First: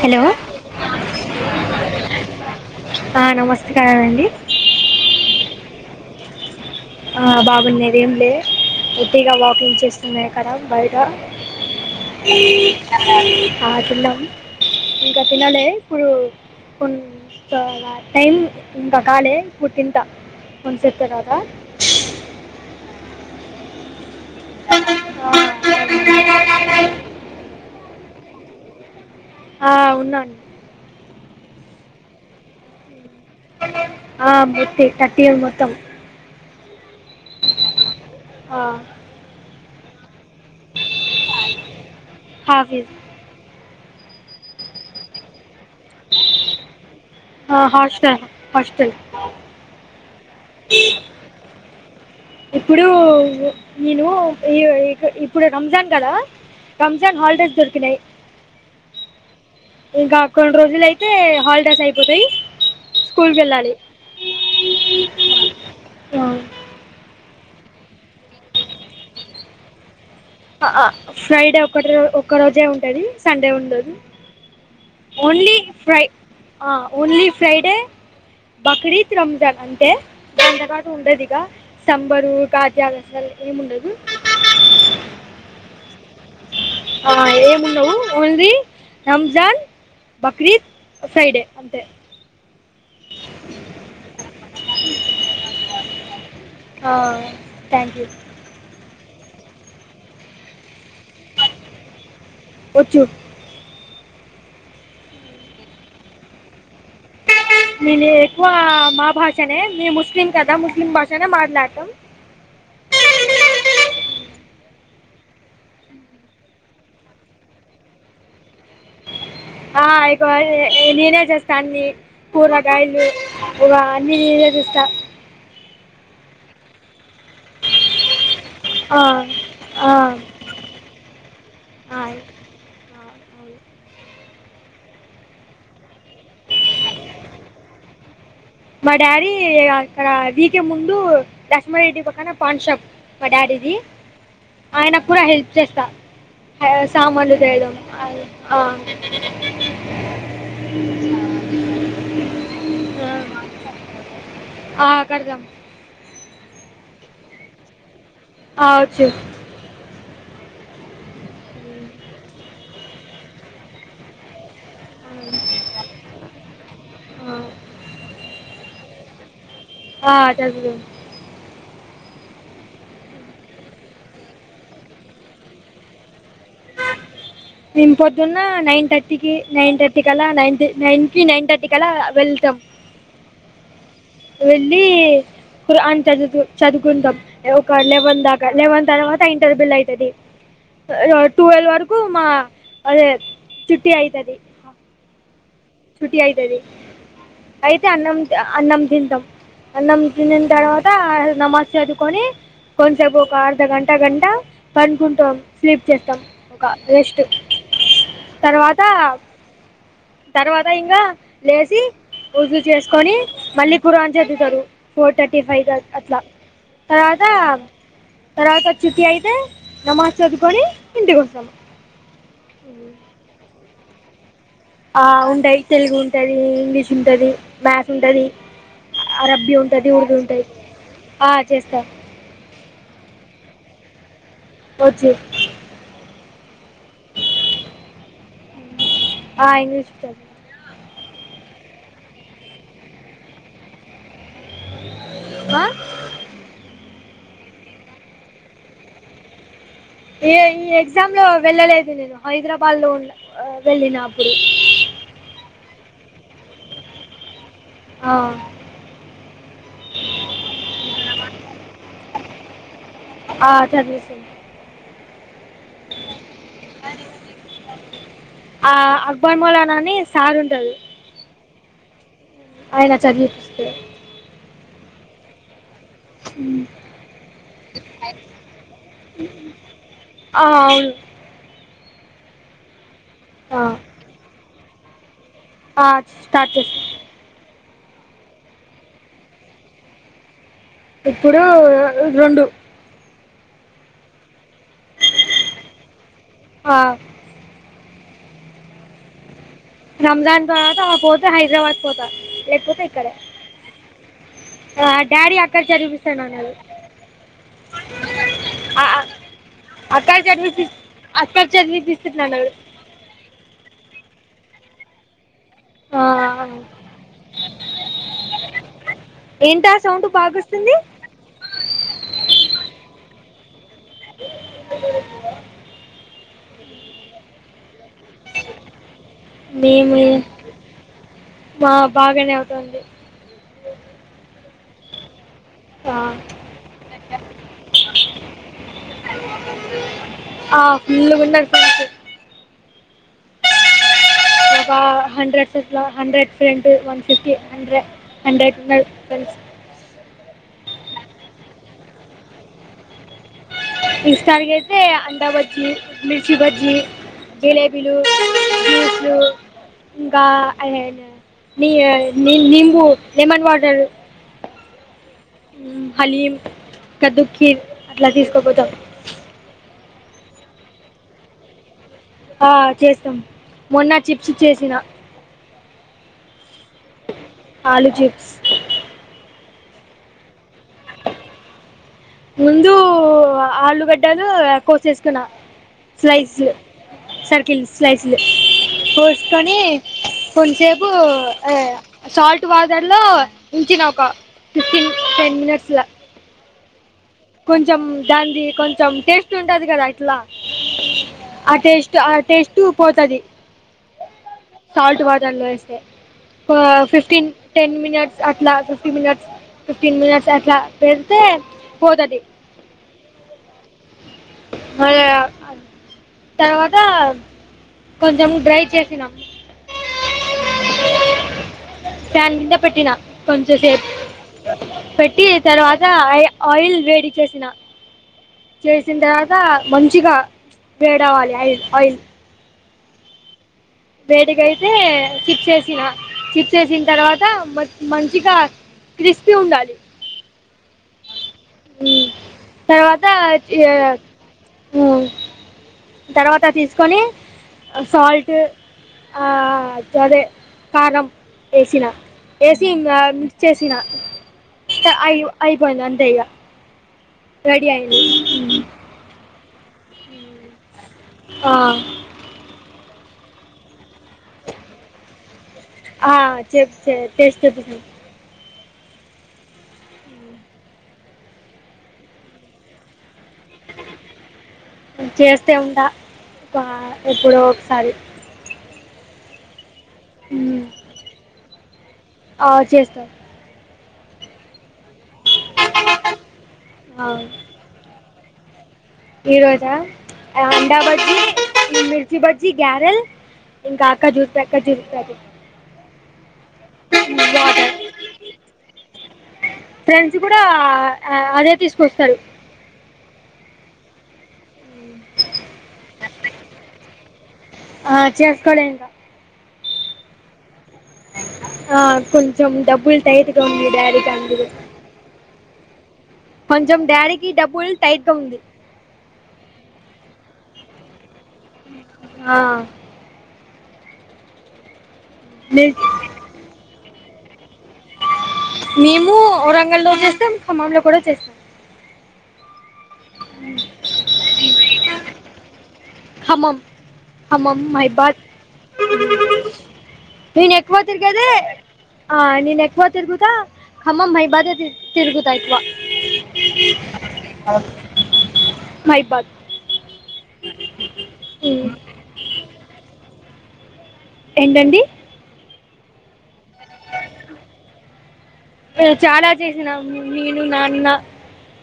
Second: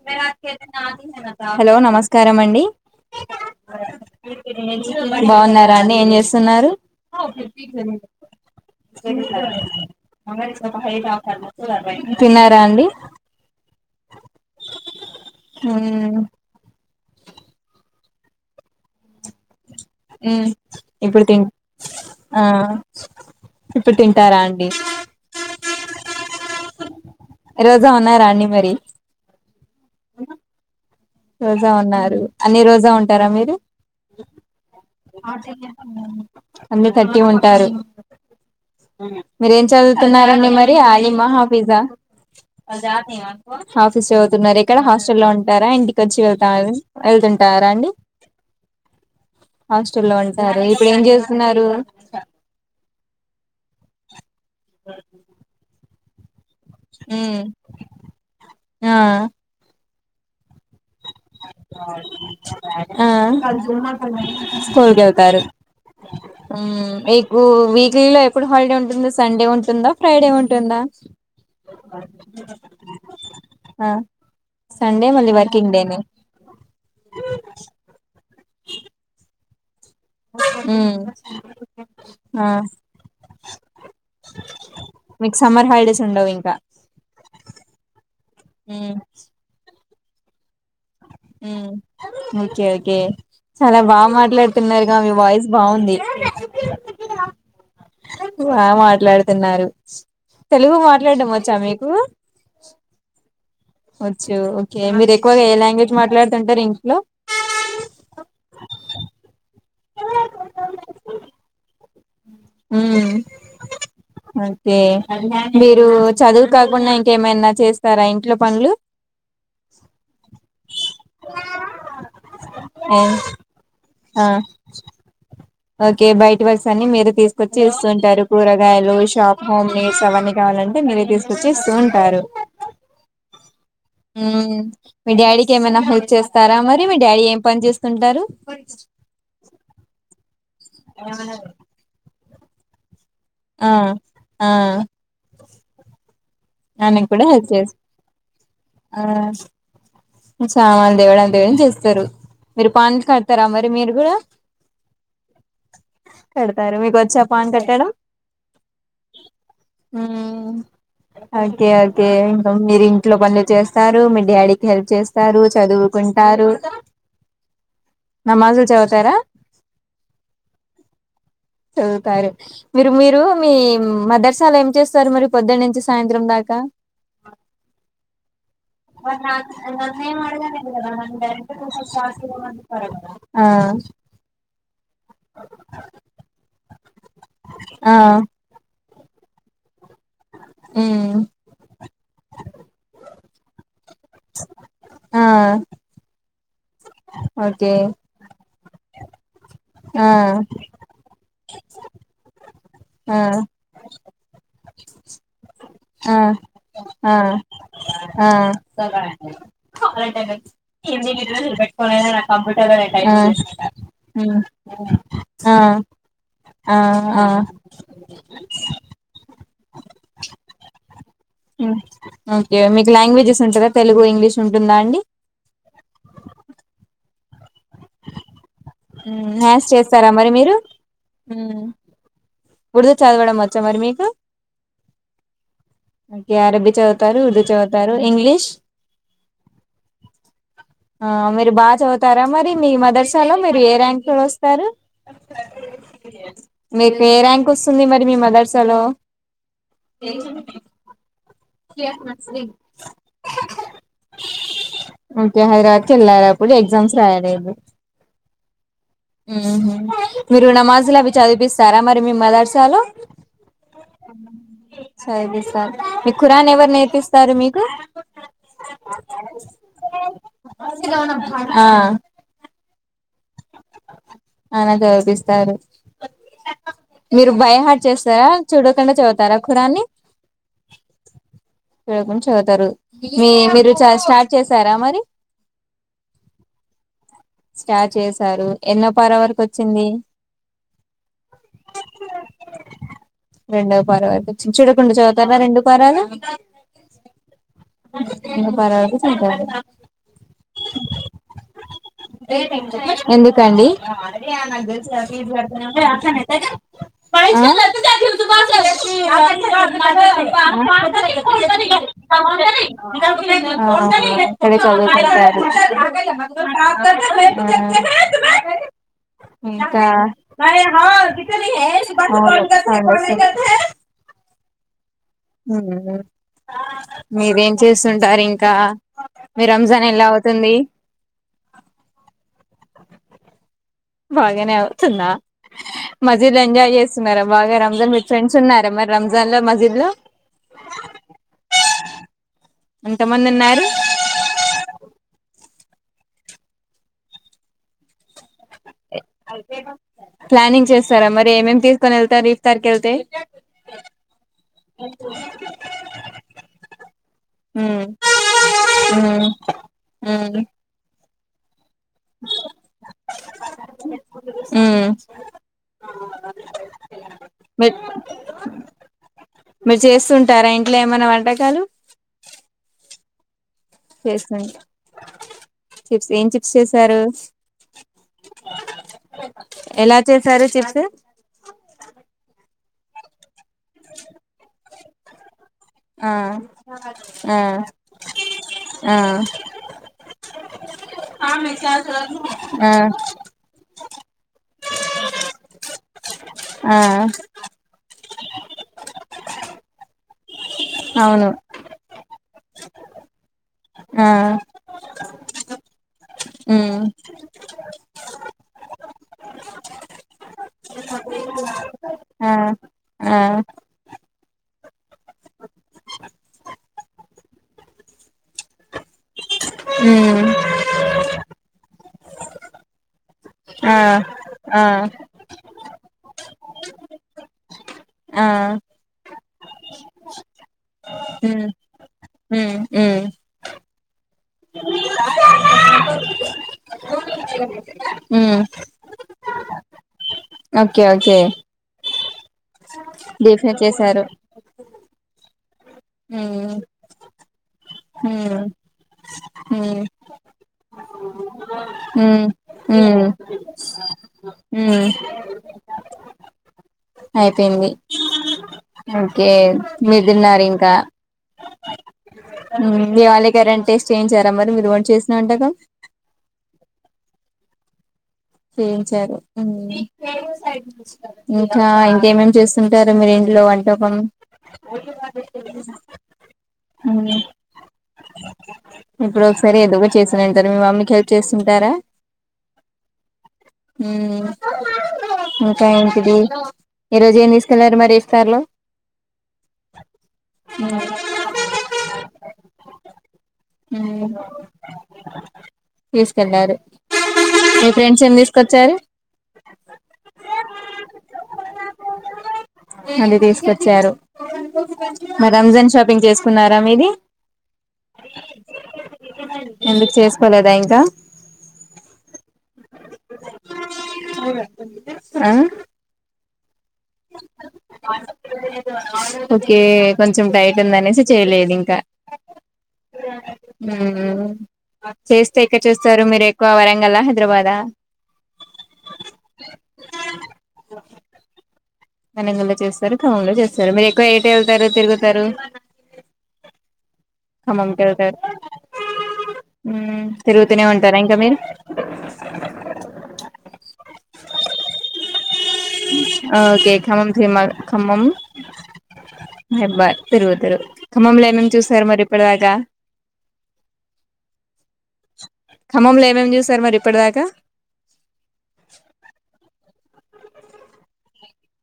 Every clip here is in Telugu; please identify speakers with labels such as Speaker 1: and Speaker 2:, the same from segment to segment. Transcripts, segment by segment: Speaker 1: హలో
Speaker 2: హలో నమస్కారం అండి
Speaker 1: ఆ, నమస్కారం అండి
Speaker 2: బాగున్నారా అండి ఏం చేస్త ఉన్నారు
Speaker 1: ఆ బాగున్నేదేం లే ఒట్టిగా వాకింగ్ చేస్తున్నాయి కదా బయట
Speaker 2: తిన్నారా అండి
Speaker 1: ఆ తిన్నాం ఇంకా తినాలే
Speaker 2: ఉమ్
Speaker 1: ఇప్పుడు కొ టైం ఇంకా కాలే [unintelligible] ఇప్పుడు తింటా
Speaker 2: ఉమ్
Speaker 1: కొంసేపు
Speaker 2: ఇప్పుడు
Speaker 1: తరువాత
Speaker 2: తిన్ ఆ ఇప్పటిం [inaudible] ఇంటారా అండి ఈ రోజు ఉన్నారాండి మరి
Speaker 1: ఆ ఉన్నాండి
Speaker 2: రోజా ఉన్నారు అన్ని రోజా ఉంటా
Speaker 1: ఆ బటి తట్టల్ మొత్తం
Speaker 2: అందరు థర్టీ ఉంటారు
Speaker 1: ఆ,
Speaker 2: మీరేం చల్ న్నారండి మరి అలీ మహాఫిజా
Speaker 1: హాఫీజ్
Speaker 2: హాఫీస్ అవుతున్నారు ఇక్కడ హస్టల్లో లో ఉంటారా చ్చి వెళ్తాం
Speaker 1: ఆ,
Speaker 2: వెళ్తుంటారా అండి
Speaker 1: హాస్టల్ హాస్టల్
Speaker 2: అ చల్ అ సరే ఇప్పుడు ఏం చేస్తున్నారు
Speaker 1: ఇప్పుడు నేను ఈ ఇ ఇప్పుడు రంజాన్ క్కడ రంజాన్
Speaker 2: ఉమ్
Speaker 1: హాలడేస్ దొరికినై
Speaker 2: ఆ
Speaker 1: ఇంకా కొన్ని రోజు లై
Speaker 2: ఆ
Speaker 1: స్కూల్కి వెళ్ళాలి
Speaker 2: స్కూల్కి వెళ్తారు మ్ ఎ ఉ వీక్లీ లో ఎప్పుడు హాలిడే ఉంటుంది సండే ఉంటుంద
Speaker 1: ఫ్రైడే ఒకటి ర ఒక్క రోజే ఉంటది సండే
Speaker 2: ఆ
Speaker 1: ఉండదు
Speaker 2: సండే మళ్ళీ వర్కింగ్ డే నే
Speaker 1: ఆ ఓన్లీ ఫ్రైడే బకర త్రా జ బెండకాట
Speaker 2: ఉమ్
Speaker 1: ఉండదిగా సంబరూర్
Speaker 2: ఆ
Speaker 1: గాజ్యావసం ఇము ఉండదు
Speaker 2: మీకు సమ్మర్ హాలిడేస్ ఉండవు ఇంకా
Speaker 1: ఆ ఏమున్నావవు ఓన్లీ
Speaker 2: ఉమ్
Speaker 1: రంజాన్ బకరీద్
Speaker 2: ఉమ్ ఓకే చాలా బాగా మాట్లాడుతున్నారుగా మీ వాయిస్ బాగుంది
Speaker 1: థ్యాంక్ యూ
Speaker 2: బా మాట్లాడుతున్నారు తెలుగు మా వెలాడ్డ వచ్చా మీకు
Speaker 1: వచ్చు
Speaker 2: వచ్చు ఓకే మీరు ఎక్కువగా ఏ లాంగ్వేజ్ మాట్లాడుతుంటారు ఇం
Speaker 1: నేను ఎక్కువ మా భాషనే మీ ముస్లిం కదా ముస్లిం భాషనే మాట్లాడతాం
Speaker 2: ఓకే మీరు చదువు కాకుండా ఇంకేమైనా చేస్తారా ఇంట్లో పనులు
Speaker 1: ఆ ఇకువ నేనే చేస్తా అన్ని కూరగాయలు
Speaker 2: ఆ
Speaker 1: ఇ అన్ని నేనే చేస్తా
Speaker 2: ఓకే బయట వస అని మీరు తీసుకు కొచ్చి ఇస్తూంటారు కూరగాయలు
Speaker 1: ఆ
Speaker 2: షాప్ హోమ్
Speaker 1: ఆ
Speaker 2: నీడ్స్ అవన్నీ కావాలంటే మీరు తీసుకొచ్చి ఇస్తూ
Speaker 1: ఆ
Speaker 2: ఉంటారు మీ డాడీకి ఏమైనా హెల్ప్ చేస్తారా మరి మీ డాడీ ఏం పని చేస్తుంటారు
Speaker 1: మా డాడీ అక్కడ అదీ కి ముందు దశ్మరెడ్డి పక్కన పాన్ షాప్ మా
Speaker 2: ఆ
Speaker 1: డాడీది ఆయన కూడా హెల్ప్ చేస్తా
Speaker 2: ఆ నేం కూడా
Speaker 1: సామాన్లు తేయడం
Speaker 2: చేస్ ఆ సామాన్ దేవడంతోగాని చేస్తరు మీరు పాన్ కడ్తారా, మరి మీరు కూడా
Speaker 1: ఆ కడదాం
Speaker 2: కడతారు మీకొ చ్చా పాన్ కట్టడం
Speaker 1: ఆ వచ్చు
Speaker 2: ఉమ్ ఓకే ఓకే ఇంక మీరు ఇంట్లో పనులు చేస్తారు మీ డాడీ హెల్ప్ చేస్తారు చదువుకుంటారు నమాజులు చదువు తారా
Speaker 1: ఆ చదివాం
Speaker 2: చదువుతారు మీరు మీరు మీ మదర్సాల ఏం చేస్తారు మరి పొద్దనుంచి సాయంత్రం దా
Speaker 1: మేం పోదున్న నైన్
Speaker 2: మ
Speaker 1: థర్టీకి
Speaker 2: నా
Speaker 1: నైన్ థర్టీ
Speaker 2: నన్న
Speaker 1: కల్లా
Speaker 2: నేద
Speaker 1: నైన్
Speaker 2: ఇద న
Speaker 1: నైన్కి నైన్
Speaker 2: డెట్
Speaker 1: థర్టీ
Speaker 2: షన్
Speaker 1: కల్లా వెళ్తాం
Speaker 2: క్లాస్ంత ఆ
Speaker 1: వెళ్ళి కురాన్ చదువు చదు కుంటాం ఎ ఒక
Speaker 2: ఆ
Speaker 1: లెవన్ దాకా లెవన్ తర్వాత ఇంటర్బెలయి తేలిద్ ఇగ
Speaker 2: మ్మ్
Speaker 1: టువల్వ్ వరకు మా అదే చుట్టి అయితది.
Speaker 2: ఆ
Speaker 1: చుట్టి అయితది.
Speaker 2: ఓకే
Speaker 1: అయితే అన్నం అన్నం దిన్ టం. అన్నం
Speaker 2: ఆ
Speaker 1: తినిన్ తర్వత ఆ నమాజ్ చదువుకోని కొన్సేపు ఒక
Speaker 2: ఆ
Speaker 1: అర్థగంట గం ట పనుకుంటాం. స్లీప్
Speaker 2: ఆ
Speaker 1: చేస్తాం ఒక రెస్ట్
Speaker 2: ఆ
Speaker 1: తర్వాత
Speaker 2: ఆ
Speaker 1: తర్వాత ఇంకా లేచి పూజలు చేసుకొని మళ్ళీ కురాన్ చదువుతారు ఫోర్ థర్టీ
Speaker 2: ఆ
Speaker 1: ఫైవ్క్ అట్లా
Speaker 2: ఆ ఆ
Speaker 1: తర్వాతా తర్వాత చుట్టి అయితే నమాజ్ చదుకొని ఇంటికి వస్తాము.
Speaker 2: ఒకే మీకు లాంగ్వేజెస్ ఉంటవా తెలుగుఇంగ్లీష్.
Speaker 1: ఆ ఉంటాయి తెలుగు ఉం ఉంటది ఇంగ్లీష్ ఉంటది. మ్యాథ్స్ ఉంటది.
Speaker 2: ఊ మ్యాథ్స్ చేస్తారా మరి మీరు ఊ
Speaker 1: చేస్తా
Speaker 2: ఉర్దూ చదవడం వచ్చా మరి మీకు
Speaker 1: వచ్చు
Speaker 2: ఒకే అరబీ చదువుతారు, ఉర్దూ చదువుతారు, ఇంగ్లీష్
Speaker 1: ఆ, ఇంగ్లీష్ ఉంటుంది
Speaker 2: ఆ మీరు బాగా చదువుతారా మరి మీ మదర్సలో మీరు ఏ ర్యాంక్ లో వస్త స్తారు
Speaker 1: ఆ?
Speaker 2: మీరూ ఏ ర్యాంక్ వస్తుంది మరి మీ మదర్సాలో
Speaker 1: ఈ ఈ ఎక్జామ్ లో వెళ్ళలేదు నేను హైదరాబాద్లో ఉన్న వెళ్ళిన అప్పుడు
Speaker 2: చెల్లారప్పుడు ఎగ్జామ్స్ రాయలేదు.
Speaker 1: ఆ,
Speaker 2: ఊహు మీరు నమాజులు అవి చదువిపిస్తారా మరి మీ మదర్సలో
Speaker 1: ఆ, చదివిస్తాను
Speaker 2: చదువిపిస్తారు. అని ఎవరు నేర్పిస్తారు మీకు
Speaker 1: ఆ, అక్బర్ మౌలానా అని సార్ ఉంటాడు
Speaker 2: ఆ
Speaker 1: ఆయన చదివిపిస్తే
Speaker 2: సారూ మీరు బైహాడ్ చేస్తారా చూడకుండా చదుతారా ఖురాన్ని
Speaker 1: ఆ, అవును
Speaker 2: చూడకుండ చదువుతారు మీ
Speaker 1: ఆ,
Speaker 2: మీరు చ స్టార్ట్ చేస్ తరా మరి
Speaker 1: ఆ, స్టార్ట్ చేస్తాను
Speaker 2: స్టార్ట్ చేసి సారు ఎన్నో పర వరకు వచ్చింది.
Speaker 1: ఇప్పుడూ రెండు
Speaker 2: రెండో పర్వతీ చూడకుండా చదువుతారా రెండు పరాలు
Speaker 1: ఆ,
Speaker 2: ఇకా పార వకు సంత
Speaker 1: రంజాన్ తర్వాత ఆ పోతే హైదరాబాద్ పోతా లేకపోతే ఇక్కడ
Speaker 2: ఎందుకండి
Speaker 1: డాడీ అక్కడ చదివిపిస్తాను అన్నాడు అ- అ- అక్కడ చదివిపి అక్కడ చదివిపిస్తాను అన్నాడు
Speaker 2: క్కడ చదుతా
Speaker 1: ఆ,
Speaker 2: [unintelligible]
Speaker 1: ఏంటా
Speaker 2: ఇంకా
Speaker 1: సౌండ్ బాగా
Speaker 2: అ సరే
Speaker 1: వస్తుంది
Speaker 2: [unintelligible]
Speaker 1: అ
Speaker 2: హ మీరేం చేస్త్ స్తుంటారు ఇంకా మీ రంజాన్
Speaker 1: మేము
Speaker 2: ఎలా అవుతుంది
Speaker 1: మా బాగానే అవుతుంది
Speaker 2: బాగా నే అవుతుందా మజీద్ లో ఎంజాయ్ చేస్తున్నారా బాగా రంజాన్ విత్ ఫ్రెండ్స్ ఉన్నారా మరి రంజాన్ లో మజీద్ లో
Speaker 1: ఫుల్గా ఉన్నారు ఫ్రెండ్స్
Speaker 2: ఎంతమంది ఉన్నారు
Speaker 1: ఒక హండ్రెడ్ హండ్రెడ్ ఫె వన్ ఫిఫ్టీ హండ్రెడ్ హండ్రెడ్ ఉన్నారు ఫ్రెండ్స్
Speaker 2: ప్లానింగ్ చేస్త స్తారా మరి ఏమేమి తీసుకొని వెళ్తారు ఇఫ్తార్ కి వెళ్తే
Speaker 1: ఇష్టానికిైతే అందబజ్జి మిర్చి బజ్జి
Speaker 2: ఉమ్,
Speaker 1: జిలేబీలు జూస్లు
Speaker 2: ఉమ్,
Speaker 1: ఇంకా
Speaker 2: ఉమ్.
Speaker 1: అ ని నింబు లెమన్ వాటర్
Speaker 2: ఉమ్
Speaker 1: హలీం కద్దుకిర్
Speaker 2: మీర్
Speaker 1: అట్లా తీసుకోపోతాం
Speaker 2: మీరు చేస్తుంటారా ఇంట్లో ఏమైనా వంటకాలు
Speaker 1: ఆ చేస్తాం మొన్న చిప్స్
Speaker 2: చేస్తుం
Speaker 1: చేసిన
Speaker 2: చిప్స్ ఏం చిప్ చేసారు
Speaker 1: ఆలు చిప్స్
Speaker 2: ఎలా చేసారు చిప్స్
Speaker 1: ముందు ఆలుగడ్డలు కోసేసుకున్నా
Speaker 2: ఆ
Speaker 1: స్లైస్లు
Speaker 2: ఆ
Speaker 1: సర్కిల్ స్లైస్లు
Speaker 2: ఆ
Speaker 1: పోసుకొని కొంసేపు సాల్ట్
Speaker 2: ఆ
Speaker 1: వాటర్లో ఉంచిన ఒక ఫిఫ్టీన్ టెన్ మినిట్స్ల
Speaker 2: ఆ
Speaker 1: కొంచెం దాంది కొంచెం టేస్ట్ ఉంటది కదా ఇట్లా
Speaker 2: అవును
Speaker 1: అ టేస్ట్ అ టేస్ట్ టు పోతది
Speaker 2: ఆ
Speaker 1: సల్ట్ వాటర్ లో వేస్తే
Speaker 2: ఉమ్
Speaker 1: ఫిఫ్టీన్ టెన్ మినిట్స్ అట్లా ఫిఫ్టీ మినిట్స్ ఫిఫ్టీన్ మినిట్స్ అట్లా పెడితే పోతది
Speaker 2: ఆ ఆ
Speaker 1: మరి తర్వాత కొంచము డ్రై చేసినం
Speaker 2: ఉమ్
Speaker 1: ఫ్యాన్ కింద పెట్టినా కొంచెం
Speaker 2: ఆ
Speaker 1: సేపు
Speaker 2: ఆ
Speaker 1: పెట్టి తర్వా ఆయిల్ వేడి చేసిన
Speaker 2: ఆ
Speaker 1: చేసిందా త మంచిగా వేడవాలి ఆయిల్ ఆయిల్
Speaker 2: హ్మ్ హ్మ్
Speaker 1: వేడిగయితే చిప్స్ ఏసిన చిప్స్ వేసిన తర్వాత మ మంచి గా
Speaker 2: ఉమ్
Speaker 1: క్రిస్పీ ఉండాలి
Speaker 2: ఓకే ఓకే
Speaker 1: హ్మ్ తర్వాత
Speaker 2: డీప్ ఫ్రై
Speaker 1: య
Speaker 2: చేసారు
Speaker 1: ఉహ్ తర్వాత
Speaker 2: ఉమ్
Speaker 1: తీసుకొని సాల్ట్
Speaker 2: ఉమ్
Speaker 1: ఆ
Speaker 2: ఉమ్
Speaker 1: అదే కారంం ఏసిన
Speaker 2: ఉమ్
Speaker 1: ఏసి మిక్స్ చేసి సినా
Speaker 2: హహ్మ్మ్
Speaker 1: పోయింది అంతే ఇగ రెడీ అయింది
Speaker 2: ఒకే మీరూదిన్నారు ఇంకా
Speaker 1: ఆహ్
Speaker 2: ఉహ్మ్మ్ హు దివాళి కే రెంటిస్ చేయించారా మరి మీరు ఒకటి చేసినాంటగా
Speaker 1: చె టెస్ట్ చేసిన
Speaker 2: చేయించారు ఇంకా ఇంకేమేమి చేస్తుంటారు మీరుే లో వంటకం
Speaker 1: చేస్తే ఉంటా ఒక-
Speaker 2: హ్మ్మ్
Speaker 1: ఎప్పుడో ఒకసారి
Speaker 2: ఇప్పుడు ఒకసారి ఏదు చేసాను అంటారు మీ
Speaker 1: మ్మ్.
Speaker 2: మమ్మీకి హెల్ప్ చేస్తుంటారా
Speaker 1: ఆ చేస్తాను
Speaker 2: ఉమ్ ఇంకా ఎంటిది ఈరోోజు ఏం తీసుకెళ్లారు మరి సర్లో
Speaker 1: ఈ రోజా అండా బజ్జీ మిర్చి బజ్జి గ్యారెల్ ఇంకా అక్క
Speaker 2: ఉమ్
Speaker 1: జూస్ పక్క జూస్ పె
Speaker 2: తీసుకెళ్లారు
Speaker 1: హ్మ్మ్
Speaker 2: మీ
Speaker 1: వాటర్
Speaker 2: ఫ్రెండ్స్ ఏం తీసుకొచ్చారు
Speaker 1: ఫ్రెండ్స్ కూడా అదే తీసుకొస్తారు
Speaker 2: చ్చారు మరి రంజన్ షాపింగ్ చేసుకున్నారా మీది
Speaker 1: ఆ, చేసుకోలే ఇంకా
Speaker 2: ఎందుకు చేసుకోలేదా ఇంకా
Speaker 1: ఆ కొంచం డబ్బులు టైట్ గా ఉంది డాడీ తో అందుక్
Speaker 2: ఆ
Speaker 1: కొంచెం డాడీ కి డబ్బులు టైట్గా ఉంది
Speaker 2: చామ్ టైట్ ఉంది అనేసి చేయలేదు ఇంకా
Speaker 1: ఆ,
Speaker 2: ఉమ్ చేస్తే ఎక్కడ
Speaker 1: మిర్చి
Speaker 2: చేస్తారు మీరు ఎక్కువ వరంగల్ల్ హైదరాబదా
Speaker 1: మేము వరంగల్లో చేస్తాం ఖమ్మంలో కూడా చేస్తాం
Speaker 2: నన గ చేస్తా కమ్మం లో చేస్తారు మీరు ఎక్కువ ఎయిట్ వెళ్తారు తిరుగుతారు
Speaker 1: కమ్మం హమ్మం
Speaker 2: ఖమ్మంకి వెళ్తారు
Speaker 1: మహిబాద్
Speaker 2: మ్మ్
Speaker 1: నేను
Speaker 2: తిరుగుతూనే
Speaker 1: ఎక్కువ
Speaker 2: ఉంటారా ఇంకా
Speaker 1: తిరిగదే
Speaker 2: మీరు
Speaker 1: ఆ నేను ఎక్కువ తిరుగుతా హమ్మం మహిబాదే తిరుగుతా ఎక్కువ
Speaker 2: ఓకే ఖమ్మం తిరుమ ఖమ్మం
Speaker 1: మహిబాద్
Speaker 2: ఖమంలో ఏమే చూసారు మరి పడ గ
Speaker 1: ఎంటండి
Speaker 2: కమ్మం లో ఏమేం
Speaker 1: చాలా చేసినా నను నాన్న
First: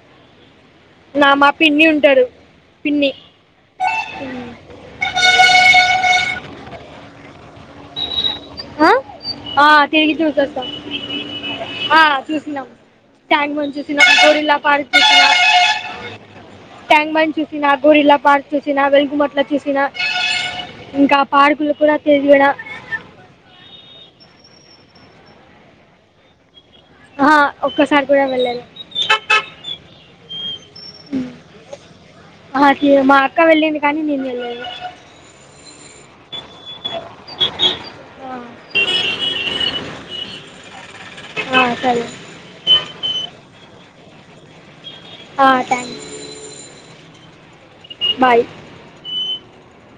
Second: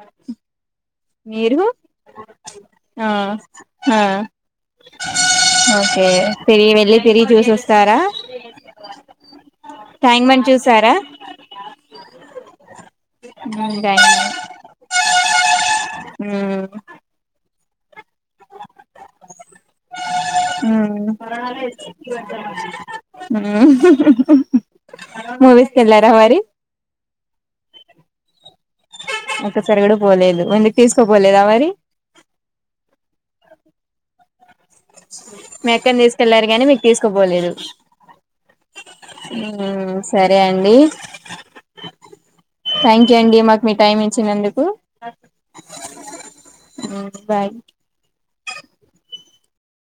Speaker 2: అ
Speaker 1: నా మా
Speaker 2: మీరు
Speaker 1: పిన్ని ఉంటారు పిన్ని
Speaker 2: ఓకే వెళ్ళి తిరిగి చూసి వస్తారా
Speaker 1: తరికి చూస్త
Speaker 2: బండ్ చూసారా
Speaker 1: చూ న్నా ట్యాంగ్ బండ్ చూసినా గొరిల్లా పార్
Speaker 2: ఊ
Speaker 1: నాగూరిల్లా పార్క్ చూ సినా వెలుగుమట్ల చూసినా
Speaker 2: మ్మ్
Speaker 1: ఇంకా పార్కులు కూడా తిరిగిడ
Speaker 2: మూవీస్ కెళ్ళారా మరి
Speaker 1: ఆ ఒక్కసారి కూడా వెళ్ళలే
Speaker 2: ఒక్కసారి గూడా పోలేదు ఓన్లీ
Speaker 1: ఆ కీ మా అక్క వెళ్ళింది కానీ నేను [inaudible]
Speaker 2: మీ అక్కనిఐ తీసుకెళ్లారు గాని మీకు తీసుకుపోలేదు సరే అండి
Speaker 1: సరే
Speaker 2: థ్యాంక్ యూ అండి మాకు మీ టైమ్ ఇచ్చినందుకు
Speaker 1: ఆ టాంక్
Speaker 2: మ్మ్ బాయ్
Speaker 1: బాయ్